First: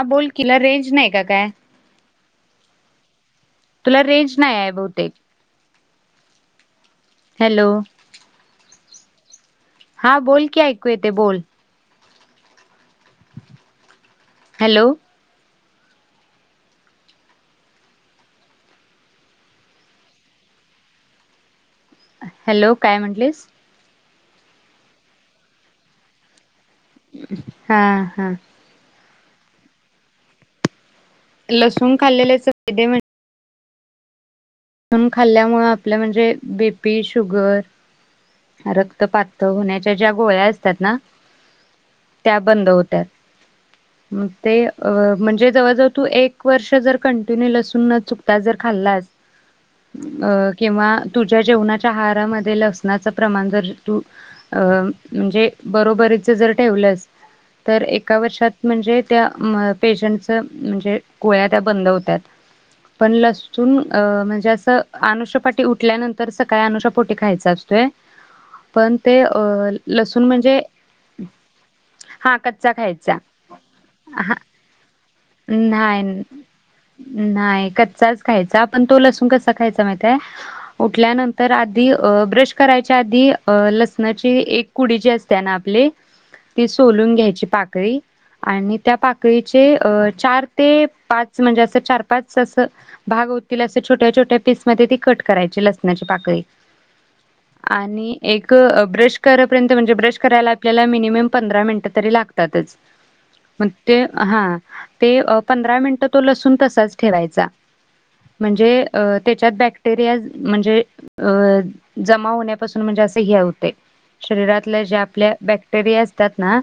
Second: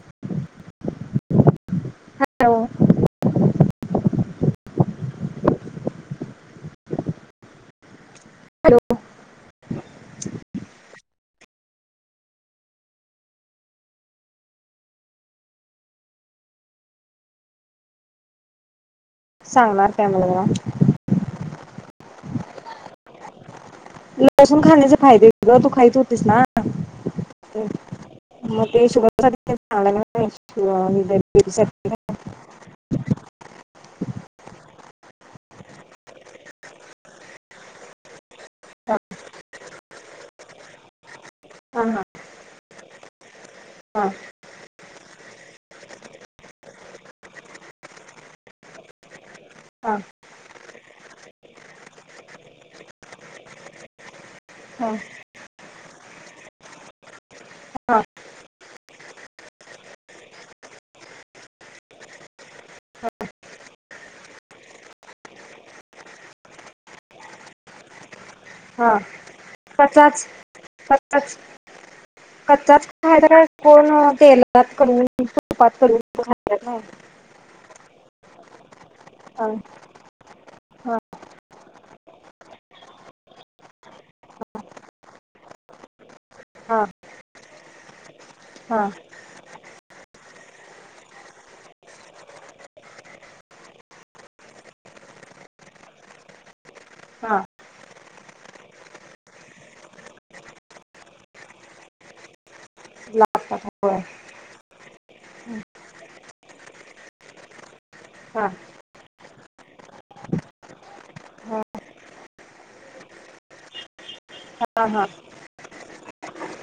ह बोल तिला रेंज नाही का काय हॅलो तुला रेंज - - नायाय बहुतेक - - हॅलो. हॅलो हा बोल की ऐकू येते बोल - - हॅलो. सांगणार काय मला जरा हॅलो काय म्हंटलीस लसूण खाण्याचे फायदे ग तू खाईत होतेस ना. हा हा म ते शुभ [unintelligible] लसूण खाल्लेल्या च फायदे म्हण [inaudible] लसूण खाल्ल्यामुळें आपल्या म्हणजे बीपी शुगर हा रक्तपातळ होण्याच्या ज्या गोळ्या असतात ना हा त्या बंद होत्यात. हा ते अ म्हणजे. जवळ जवळ तू एक वर्ष जर कंटन्यू लसूण न चुकता जर खाल्लास हा अ! किंवा तुझ्या जेवणाच्या आहारामध्ये लसनाचं प्रमाण जर तू हा म्हणजे बरोबरीचं जर ठेवलंस तर हा एका वर्षात म्हणजे त्या पेशंटचं म्हणजे गोळ्या त्या बंद होत्याात पण लसून अ म्हणजे सं अनुशापाटी उठल्यानंतर सकाळी अनुषापोटी खायचा असतोय. पण हा ते अ लसूण कच्चाच म्हणजे कच्चाच हा कच्चा कच्चाच खायचा काय कोण तेलात करून तुपात करून न्हाय खायला नाही न्हाय कच्चा च खायचा पण तो लसूण हां सकाळचं माहितय हां उठल्यानंतर आधी ब्रश करायचा आधी अ लसणाची एक कुडी जी असते ना. ती हां सोडून घ्यायची पाक [unintelligible] आणि हां त्या पाकळीचे अ चार ते पाच म्हणजे अस चार पाच अस भाग होतील असे. छोट्या छोट्या पीस मध्ये ती कट करायची लसणाची पाकळी हां आणि. एक ब्रश करापर्यंत म्हणजे ब्रश करायला आपल्याला मिनिमम पंधरा मिनिटं तरी लागतातच. लागतात न होय ते हा ते पंधरा मिनिटं तो लसून तसाच ठेवायचा. हां म्हणजे अ त्याच्यात बॅक्टेरिया म्हणजे हां जमा होण्यापासून म्हणजे असे हे होतेय. शरीरातल्या हां हां ज्या आपल्या बॅक्टेरिया. त्यात ना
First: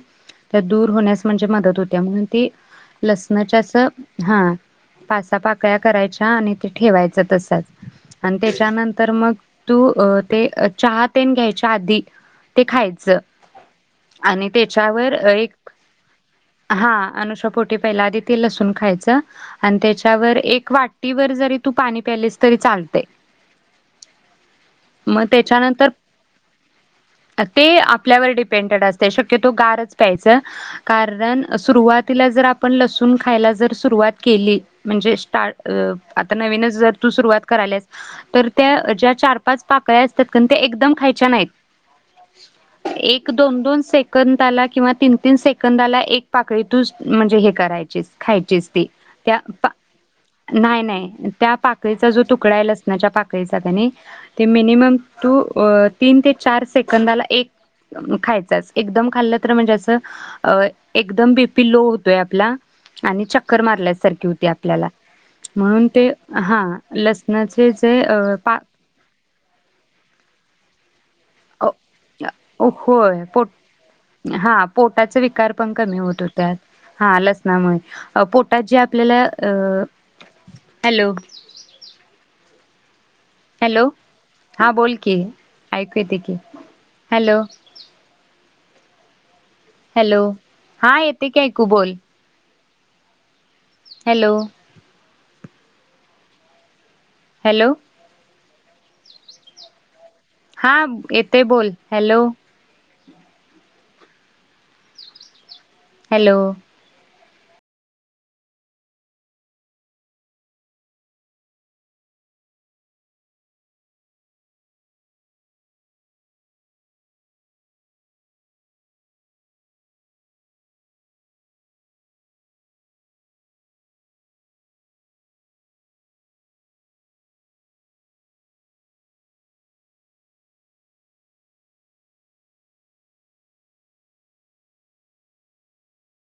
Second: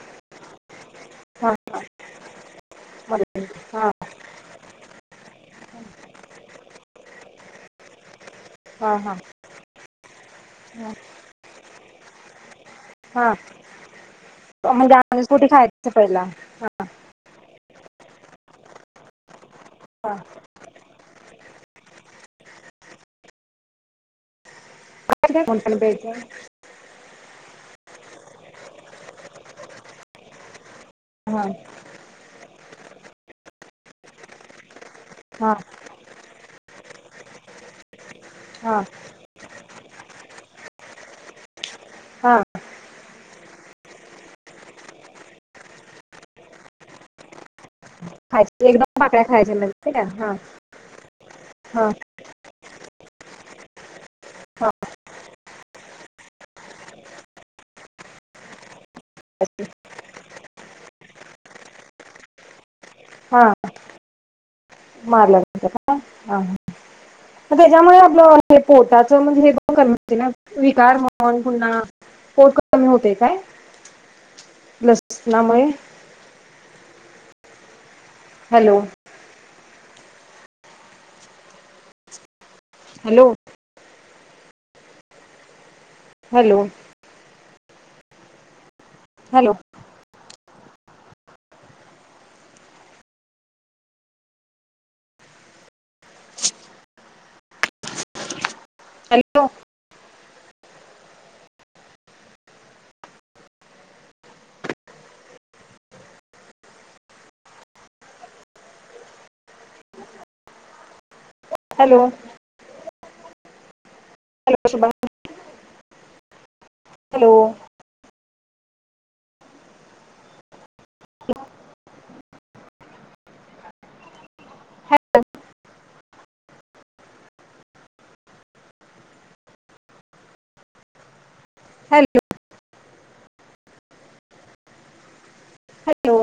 त्यात दूर होण्यास मनजे हां हां मदत होते म्हणून ति हां लसणाची अस पाच सहा पाक काय करायच्या आणि ठेवायच तसच. आणि हां त्याच्यानंतर मग तू, [unintelligible] ते चहा तेन घ्यायचे. आधी. ते खायचं हां हां आणि म्हणजे त्याच्यावर अनसपोटी एक खायचं पहिला हा अनुषापोट पहिल आधी ते लसून खायच. आणि हां त्याच्यावर एक वाटीवर जरी, तू पाणी प्यालेस तरी चालते. [unintelligible] ते आपल्यावर डिपेंडेड असते शक्यतो गारच प्यायचं. कारण सुरुवातीला जर आपण पण लसूण खायला जर सुरुवात केली. म्हणजे हा स्टार्ट, [unintelligible] तु सुरुवात करल्यास तर हा त्या ज्या चार पाच पा का असतात ते एकदम खायच्या नाही हा एक दोन दोन सेकंदला किंवा तीन तीन सेकंदला एक पाकळीतून म्हणजे हे करायच. खाय एकदम पाकळया खायच्या म्हज ठीक आहे. हा नाही नाही त्या हा पाकळीचा जो तुकडा आहे लसणाच्या पाकळी हा मिनमम तू तीन ते चार सेकंदाला एक खायच असतय. एकदम खाल्लं तर म्हणजे असं अ एकदम बीपी लो होतोय, आपला आणि हा चक्कर मारल्यासारखी होती आपल्याला मारल्यानंतर म्हणून, हा ते हा लसणाचे त्याच्यामुळे जे अ, पा आपलं पोटाच म्हणजे हे पण कमी होतील लाना विकार म्ह होय काय पोट हा आं पोटाचे विकार लसणामुळे पण कमी होत होत्यात, हा लसनामुळे, पोटात जे हॅलो आपल्याला अं हॅलो हॅलो हॅलो, हा बोलकी, ऐकू येत, की हॅलो हॅलो, हॅलो हॅलो हा येतयं, की ऐकू बोल. हॅलो हॅलो हॅलो हा येतयं बोल, हॅलो हॅलो, हॅलो हॅ [unintelligible] हॅलो हॅलो हॅलो